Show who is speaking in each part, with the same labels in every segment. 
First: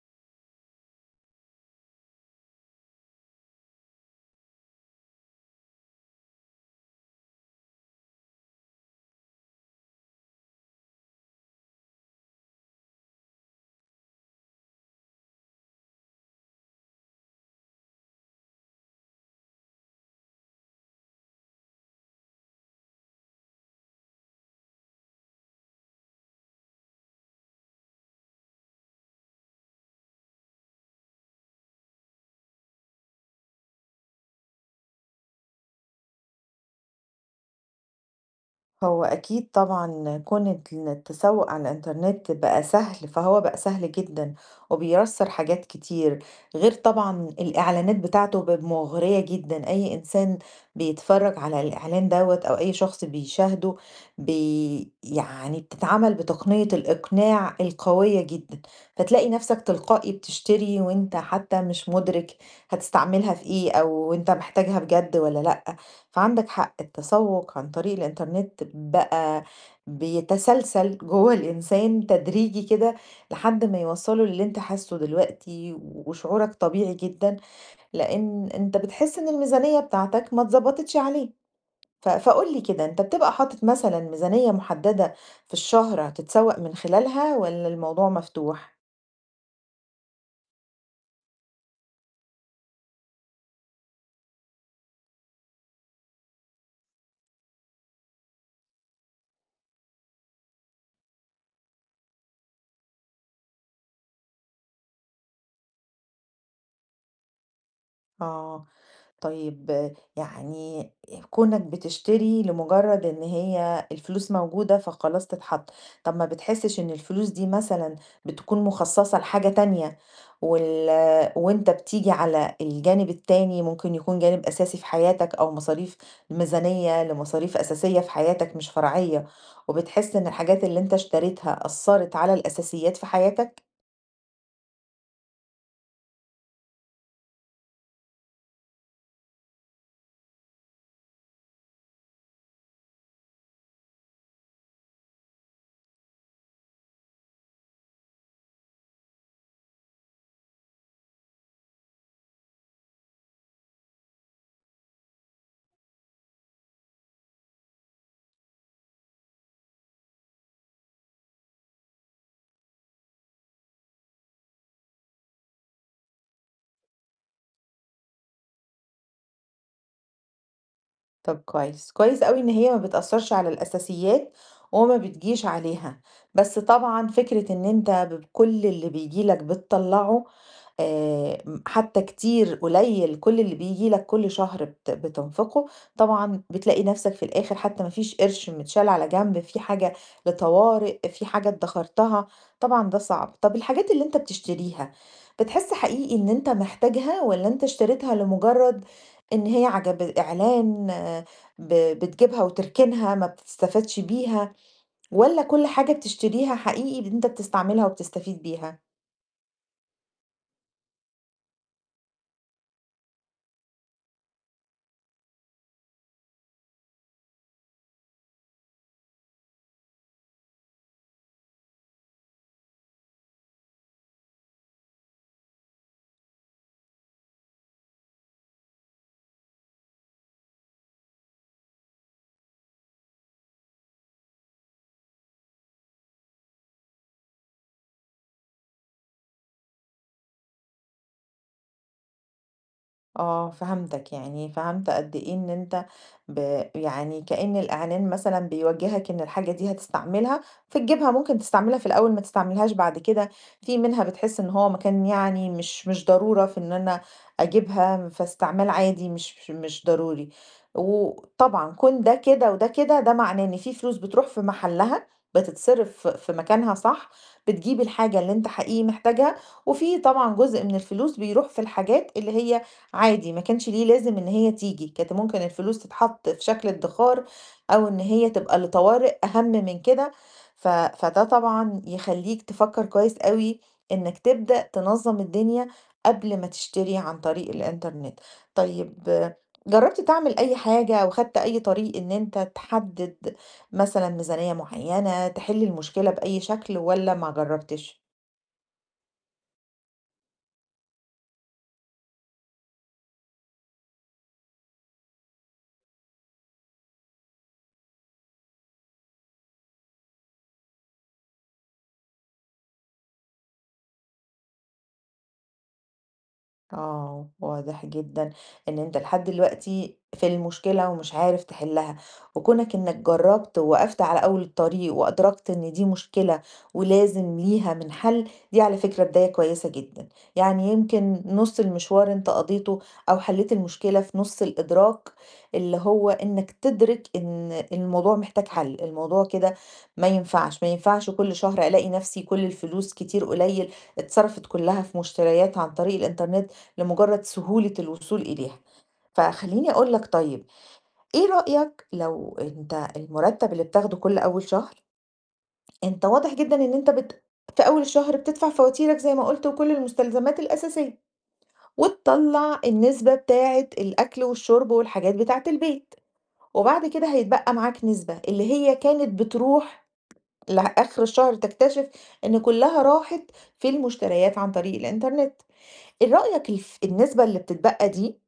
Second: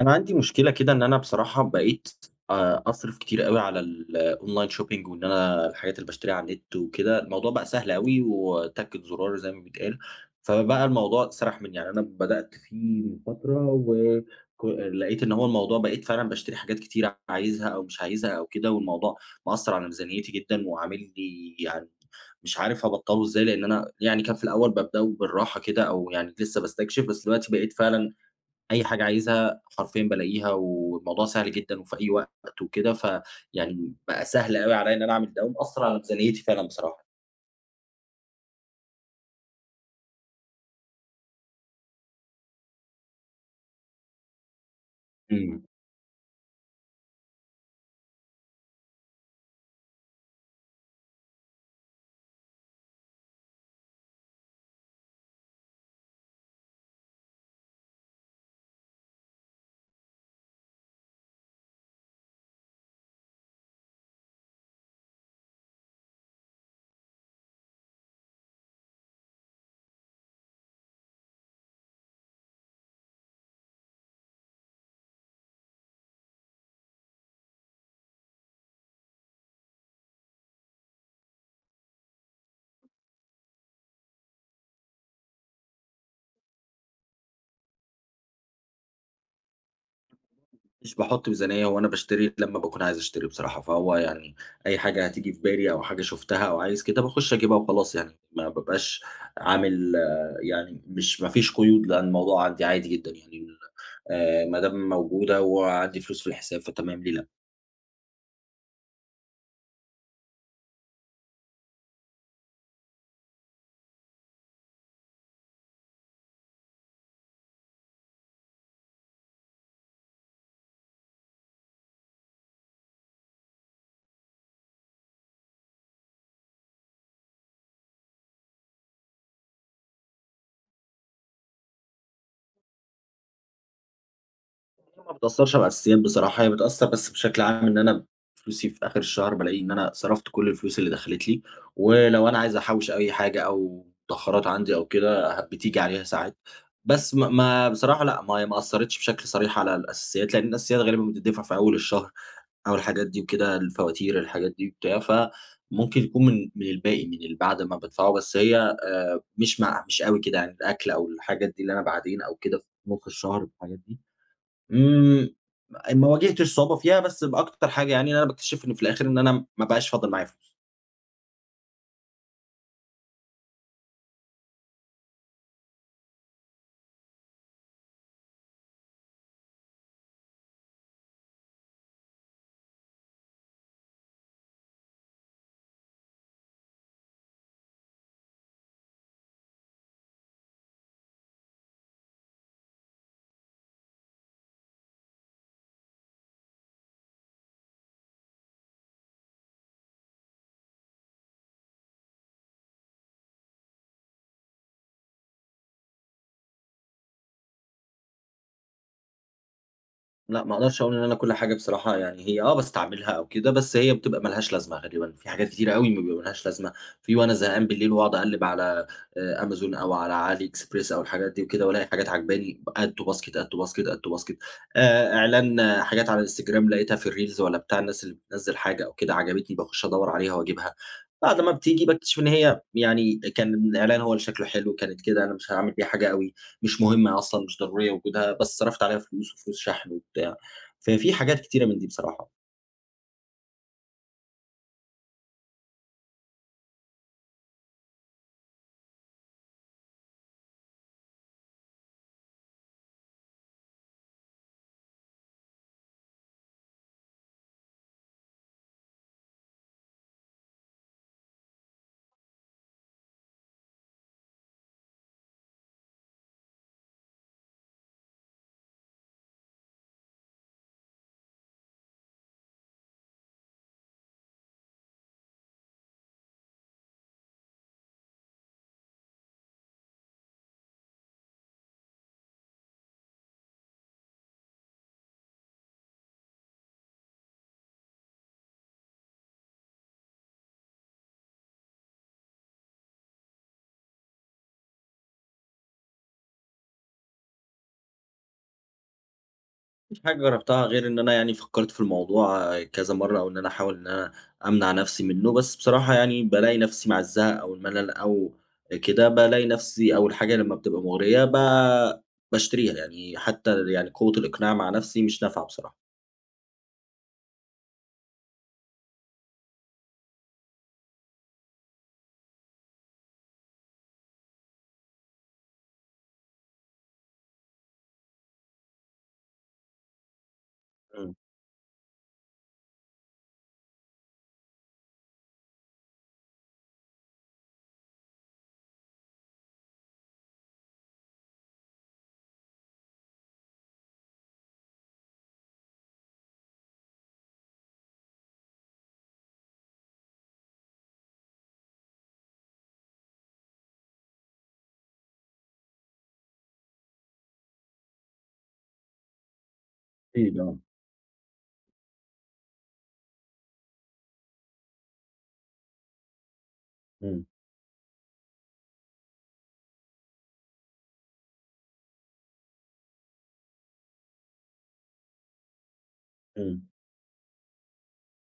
Speaker 1: أنا عندي مشكلة كده إن أنا بصراحة بقيت أصرف كتير أوي على الOnline shopping، وإن أنا الحاجات اللي باشتريها على النت وكده، الموضوع بقى سهل أوي وتَكة زرار زي ما بيتقال، فبقى الموضوع سَرَح منّي. يعني أنا بدأت فيه من فترة و لقيت إن هو الموضوع بقيت فعلًا باشتري حاجات كتير عايزها أو مش عايزها أو كده، والموضوع مأثّر على ميزانيتي جدًا وعامل لي يعني مش عارف هابطّله إزاي، لإن أنا يعني كان في الأول بابدأه بالراحة كده أو يعني لسه باستكشف. بس دلوقتي بقيت فعلًا أي حاجة عايزها حرفيًا بالاقيها، والموضوع سهل جدًا وفي أي وقت وكده، فيعني بقى سهل أوي عليَّ إن أنا أعمل ده، ومأثّر على ميزانيتي فعلًا بصراحة.
Speaker 2: هو أكيد طبعًا كون إن التسوق على الإنترنت بقى سهل، فهو بقى سهل جدًا وبييسّر
Speaker 1: إمم.
Speaker 2: حاجات كتير، غير طبعًا الإعلانات بتاعته بقت مغرية جدًا. أي إنسان بيتفرج على الإعلان دوّة أو أي شخص بيشاهده يعني بتتعمل بتقنية الإقناع القوية جدًا، فتلاقي نفسك تلقائي بتشتري وأنت حتى مش مدرك هتستعملها في إيه أو أنت محتاجها بجد والّا لأ. فعندك حق، التسوق عن طريق الإنترنت بقى بيتسلسل جوه الإنسان تدريجي كده لحد ما يوصله للي انت حاسه دلوقتي، وشعورك طبيعي جدا لأن انت بتحس ان الميزانية بتاعتك ما اتظبطتش عليه. ف- فقولي كده، انت بتبقى حاطط مثلا ميزانية محددة في الشهر هتتسوق من خلالها ولا الموضوع مفتوح؟
Speaker 1: مش باحط ميزانية وأنا باشتري لمّا باكون عايز أشتري بصراحة. فهو يعني أي حاجة هتيجي في بالي أو حاجة شُفتها أو عايز كده باخش أجيبها وخلاص يعني، ما بابقاش عامل آه، يعني مش ما فيش قيود، لأن الموضوع عندي عادي جدًا يعني، ما دام موجودة وعندي فلوس في الحساب فتمام ليه لأ.
Speaker 2: اه، طيب، يعني كونك بتشتري لمجرد ان هي الفلوس موجودة فخلاص تتحط، طب ما بتحسش ان الفلوس دي مثلا بتكون مخصصة لحاجة تانية، وال... وانت بتيجي على الجانب التاني ممكن يكون جانب اساسي في حياتك او مصاريف، ميزانية لمصاريف اساسية في حياتك مش فرعية، وبتحس ان الحاجات اللي انت اشتريتها اثرت على الاساسيات في حياتك؟
Speaker 1: هي ما بتأثّرش على الأساسيات بصراحة، هي بتأثّر بس بشكل عام إن أنا فلوسي في آخر الشهر بالاقي إن أنا صرفت كل الفلوس اللي دخلت لي، ولو أنا عايز أحوّش أي حاجة أو مُدخرّات عندي أو كده ه بتيجي عليها ساعات. بس ما بصراحة لأ، ما هي ما أثّرتش بشكل صريح على الأساسيات، لإن الأساسيات غالبًا بتدّفع في أول الشهر أو الحاجات دي وكده، الفواتير الحاجات دي وبتاع، فممكن يكون من الباقي من اللي بعد ما بادفعه. بس هي مش مع مش أوي كده يعني الأكل أو الحاجات دي اللي أنا بعدين أو كده في نُص الشهر والحاجات دي، إمم ما واجهتش صعوبة فيها. بس بأكتر حاجة يعني إن أنا باكتشف إن في الآخر إن أنا ما بقاش فاضل معايا فلوس.
Speaker 2: طب كويس، كويس أوي إن هي ما بتأثّرش على الأساسيات وما بتجيش عليها، بس طبعًا فكرة إن أنت بكل اللي بييجي لك بتطلّعه، م حتى كتير، قليل، كل اللي بييجي لك كل شهر بتنفقه، طبعًا بتلاقي نفسك في الآخر حتى ما فيش قرش متشال على جنب، في حاجة لطوارئ، في حاجة ادخرتها، طبعًا ده صعب. طب الحاجات اللي أنت بتشتريها، بتحس حقيقي إن أنت محتاجها والّا أنت اشتريتها لمجرد إن هي عجب إعلان آه، بتجيبها وتركنها ما بتستفادش بيها، والّا كل حاجة بتشتريها حقيقي أنت بتستعملها وبتستفيد بيها؟
Speaker 1: لأ، ما أقدرش أقول إن أنا كل حاجة بصراحة، يعني هي آه باستعملها أو كده، بس هي بتبقى ما لهاش لازمة غالبًا. في حاجات كتيرة أوي ما بيبقى ما لهاش لازمة، في وأنا زهقان بالليل واقعد أقلِّب على Amazon أو على علي إكسبريس أو الحاجات دي وكده، والاقي حاجات عاجباني add to basket، add to basket، add to basket، إعلان آه، حاجات على الإنستجرام لقيتها في الreels والّا بتاع الناس اللي بتنزّل حاجة أو كده عجبتني باخُش أدوّر عليها وأجيبها. بعد ما بتيجي باكتشف إن هي يعني كان الإعلان هو اللي شكله حلو، كانت كده أنا مش هاعمل بيها حاجة أوي. مش مهمة أصلًا، مش ضرورية وجودها، بس صرفت عليها فلوس وفلوس شحن وبتاع، ففي حاجات كتيرة من دي بصراحة.
Speaker 2: آه، فهمتك، يعني فهمت قد إيه إن أنت يعني كأن الإعلان مثلًا بيوجّهك إن الحاجة دي هتستعملها، فتجيبها ممكن تستعملها في الأول ما تستعملهاش بعد كده، في منها بتحس إن هو مكان يعني مش ضرورة في إن أنا أجيبها، فاستعمال عادي مش ضروري. وطبعًا كون ده كده وده كده، ده معناه إن في فلوس بتروح في محلها، بتتصرف في مكانها صح، بتجيب الحاجة اللي أنت حقيقي محتاجها، وفي طبعًا جزء من الفلوس بيروح في الحاجات اللي هي عادي ما كانش ليه لازم إن هي تيجي، كانت ممكن الفلوس تتحط في شكل ادّخار أو إن هي تبقى لطوارئ أهَم من كده، فده طبعًا يخلّيك تفكّر كويس أوي إنّك تبدأ تنظّم الدنيا قبل ما تشتري عن طريق الإنترنت. طيب، آه، جرّبت تعمل أي حاجة أو خدت أي طريق إن أنت تحدّد مثلًا ميزانية معيّنة، تحل المشكلة بأي شكل والّا ما جرّبتش؟
Speaker 1: ما فيش حاجة جربتها غير إن أنا يعني فكّرت في الموضوع كذا مرّة، أو إن أنا أحاول إن أنا أمنع نفسي منّه. بس بصراحة يعني بالاقي نفسي مع الزهق أو الملل أو كده، بالاقي نفسي أول حاجة لمّا بتبقى مغرية باشتريها. يعني حتى يعني قوة الإقناع مع نفسي مش نافعة بصراحة.
Speaker 2: آه، واضح جدًا إن أنت لحد دلوقتي في المشكلة ومش عارف تحلها، وكونك إنك جرّبت ووقفت على أول الطريق وأدركت إن دي مشكلة ولازم ليها من حل، دي على فكرة بداية كويسة جدًا، يعني
Speaker 1: إمم.
Speaker 2: يمكن نُص المشوار أنت قضيته، أو حليت المشكلة في نُص الإدراك، اللي هو إنك تدرك إن الموضوع محتاج حل، الموضوع كده ما ينفعش، ما ينفعش كل شهر ألاقي نفسي كل الفلوس كتير قليل اتصرفت كلها في مشتريات عن طريق الإنترنت، لمجرد سهولة الوصول إليها. فخلّيني أقول لك، طيب، إيه رأيك لو أنت المُرتّب اللي بتاخده كل أول شهر، أنت واضح جدًا إن أنت في أول الشهر بتدفع فواتيرك زي ما قُلت وكل
Speaker 1: أكيد
Speaker 2: المستلزمات
Speaker 1: آه.
Speaker 2: الأساسية، وتطلّع النسبة بتاعة الأكل والشرب والحاجات بتاعة البيت، وبعد كده
Speaker 1: إمم،
Speaker 2: هيتبقى معاك نسبة اللي هي كانت بتروح لآخر الشهر تكتشف إن كلّها راحت في المشتريات عن طريق الإنترنت. إيه رأيك
Speaker 1: إمم.
Speaker 2: الف النسبة اللي بتتبقى دي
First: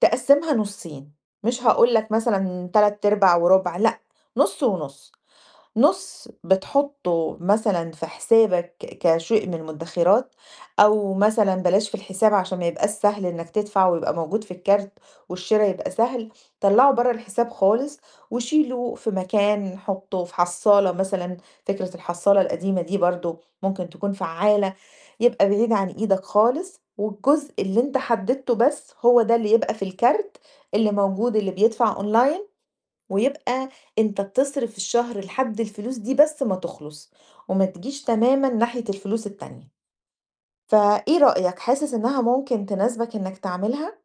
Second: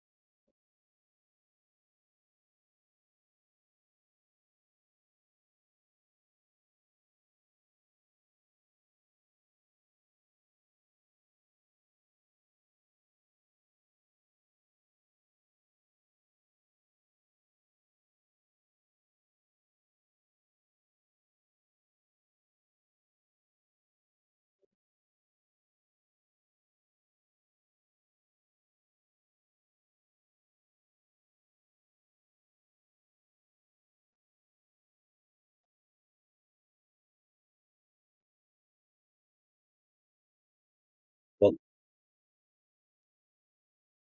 Speaker 2: تقسّمها نُصّين، مش هاقول لك مثلًا تلات أرباع وربع لأ، نُص ونُص. نُص بتحطّه مثلًا في حسابك كشيء من المدخرات، أو مثلًا بلاش في الحساب عشان ما يبقاش سهل إنك تدفع ويبقى موجود في الكارت والشرا يبقى سهل، طلّعه برّه الحساب خالص وشيله في مكان، حطّه في حصّالة مثلًا، فكرة الحصّالة القديمة دي برضه ممكن تكون فعّالة، يبقى بعيد عن إيدك خالص، والجزء اللي أنت حددته بس هو ده اللي يبقى في الكارت اللي موجود اللي بيدفع online، ويبقى أنت بتصرف الشهر لحد الفلوس دي بس ما تخلص، وما تجيش تمامًا ناحية الفلوس التانية، فإيه رأيك؟ حاسس إنها ممكن تناسبك إنك تعملها؟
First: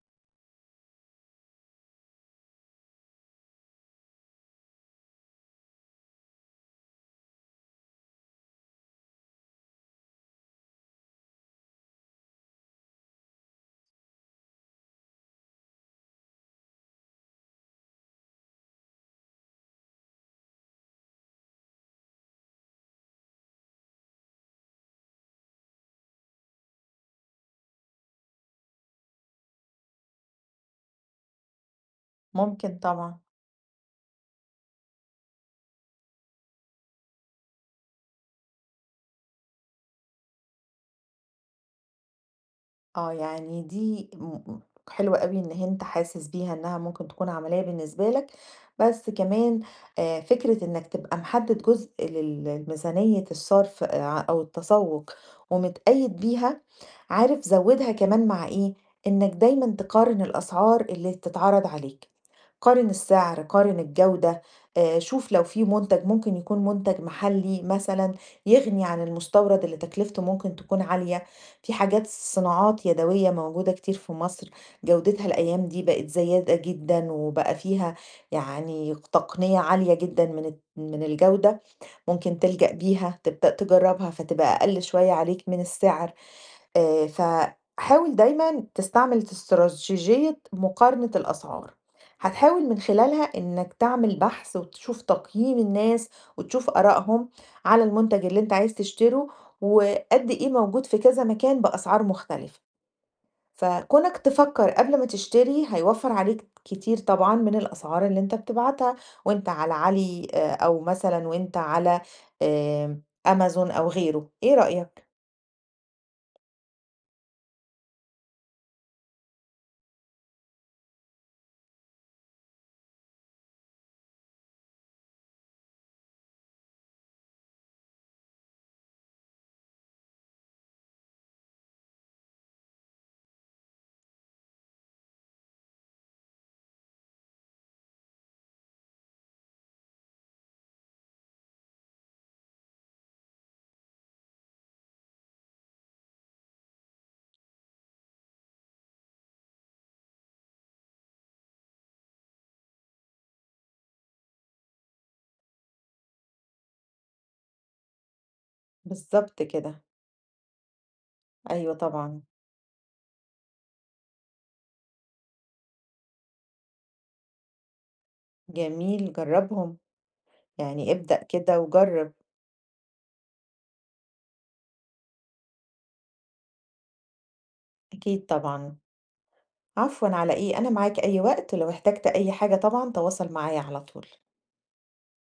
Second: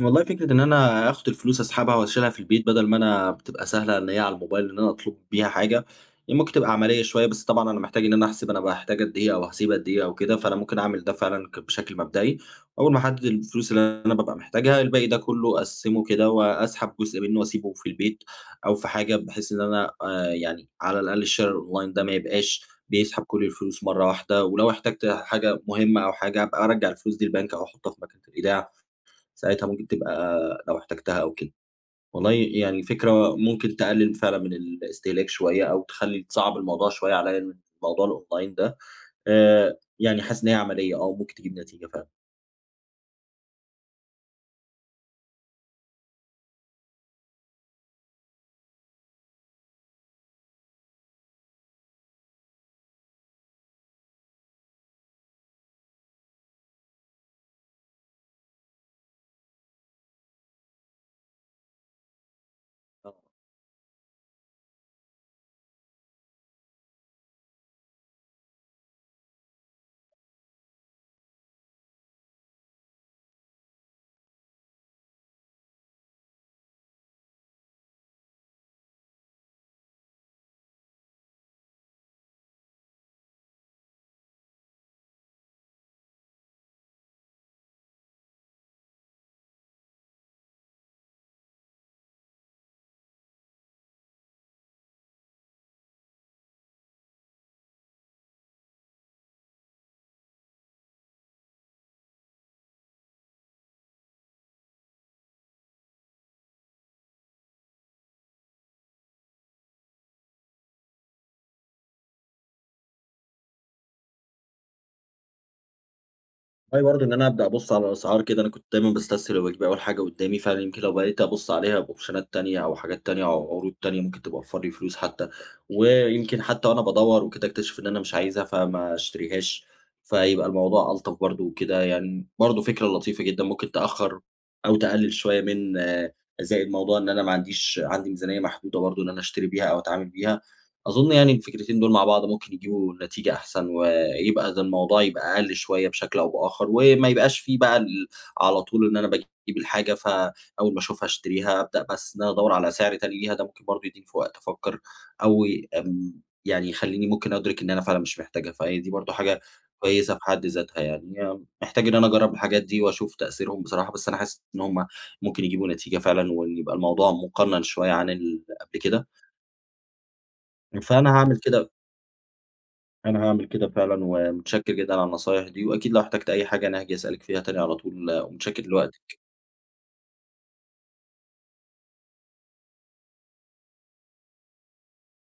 Speaker 1: والله فكرة إن أنا آخد الفلوس أسحبها وأشيلها في البيت بدل ما أنا بتبقى سهلة إن هي على الموبايل إن أنا أطلب بيها حاجة، هي ممكن تبقى عملية شوية. بس طبعًا أنا محتاج إن أنا أحسب أنا باحتاج قد إيه أو هاسيب قد إيه أو كده، فأنا ممكن أعمل ده فعلًا ك بشكل مبدئي. أول ما أحدد الفلوس اللي أنا بابقى محتاجها الباقي ده كله أقسّمه كده وأسحب جزء منه وأسيبه في البيت أو في حاجة، بحيث إن أنا يعني على الأقل الشِرا الأونلاين ده ما يبقاش بيسحب كل الفلوس مرة واحدة، ولو احتجت حاجة مهمة أو حاجة أبقى أرجّع الفلوس دي البنك أو أحطها في مكنة الإيداع. ساعتها ممكن تبقى لو احتجتها أو كده. والله
Speaker 2: ممكن
Speaker 1: يعني
Speaker 2: طبعًا.
Speaker 1: فكرة ممكن تقلل فعلًا من الاستهلاك شوية أو تخلّي تصعّب الموضوع شوية عليّا موضوع الأونلاين ده. يعني حاسس إن هي عملية آه، ممكن تجيب نتيجة فعلًا.
Speaker 2: آه، يعني دي م م حلوة أوي إن أنت حاسس بيها إنها ممكن تكون عملية بالنسبة لك، بس كمان فكرة إنك تبقى محدد جزء لميزانية الصرف أو التسوق ومتقيد بيها، عارف زودها كمان مع إيه، إنك دايمًا تقارن الأسعار اللي بتتعرض عليك، قارن
Speaker 1: آه.
Speaker 2: السعر، قارن الجودة، شوف لو في منتج ممكن يكون منتج محلي مثلًا يغني عن المستورد اللي تكلفته ممكن تكون عالية. في حاجات صناعات يدوية موجودة كتير في مصر، جودتها الأيام دي بقت زيادة جدًا، وبقى فيها يعني تقنية عالية جدًا من الجودة، ممكن تلجأ بيها تبدأ تجربها فتبقى أقل شوية عليك من السعر. فحاول دايمًا تستعمل استراتيجية مقارنة الأسعار، هتحاول من خلالها إنك تعمل بحث وتشوف تقييم الناس وتشوف آرائهم على المنتج اللي أنت عايز تشتره، وقد إيه موجود في كذا مكان بأسعار مختلفة، فكونك تفكر قبل ما تشتري هيوفر عليك كتير طبعًا من الأسعار اللي أنت بتبعتها وأنت على علي، أو مثلًا وأنت على آآ أمازون أو غيره، إيه رأيك؟
Speaker 1: والله برضه ان انا ابدا ابص على الاسعار كده. انا كنت دايما بستسهل وبجيب اول حاجه قدامي فعلا، يمكن لو بقيت ابص عليها باوبشنات تانية او حاجات تانية او عروض تانية ممكن تبقى اوفر لي فلوس حتى، ويمكن حتى وانا بدور وكده اكتشف ان انا مش عايزها فما اشتريهاش، فيبقى الموضوع الطف برضه وكده. يعني برضه فكره لطيفه جدا، ممكن تاخر او تقلل شويه من آه، زائد موضوع ان انا ما عنديش عندي ميزانيه محدوده برضه ان انا اشتري بيها او اتعامل بيها. اظن يعني الفكرتين دول مع بعض ممكن يجيبوا نتيجه احسن، يبقى ده الموضوع يبقى أقل شوية بشكل أو بآخر، وما يبقاش في بقى ال على طول إن أنا باجيب الحاجة فأول ما أشوفها أشتريها. أبدأ بس إن أنا أدوّر على سعر تاني ليها، ده ممكن برضه يدّيني في وقت أفكّر أو ي آمم، يعني يخلّيني ممكن أدرك إن أنا فعلًا مش محتاجها، فهي دي برضه حاجة
Speaker 2: بالضبط كده.
Speaker 1: كويسة في حد ذاتها يعني.
Speaker 2: أيوه
Speaker 1: محتاج إن أنا
Speaker 2: طبعًا.
Speaker 1: أجرّب الحاجات دي وأشوف تأثيرهم بصراحة، بس أنا حاسس إن هم ممكن يجيبوا نتيجة فعلًا وإن يبقى الموضوع مقنّن شوية عن اللي قبل كده.
Speaker 2: جميل، جرّبهم، يعني
Speaker 1: فأنا
Speaker 2: ابدأ
Speaker 1: هاعمل
Speaker 2: كده
Speaker 1: كده
Speaker 2: وجرّب.
Speaker 1: أنا هاعمل كده فعلًا، ومتشكر جدًا على النصايح دي، وأكيد لو احتجت أي حاجة أنا هاجي أسألِك فيها تاني على طول،
Speaker 2: أكيد
Speaker 1: ومتشكر
Speaker 2: طبعًا،
Speaker 1: لوقتِك.
Speaker 2: عفوًا على إيه، أنا معاك أي وقت، ولو احتجت أي حاجة طبعًا تواصل معايا على طول.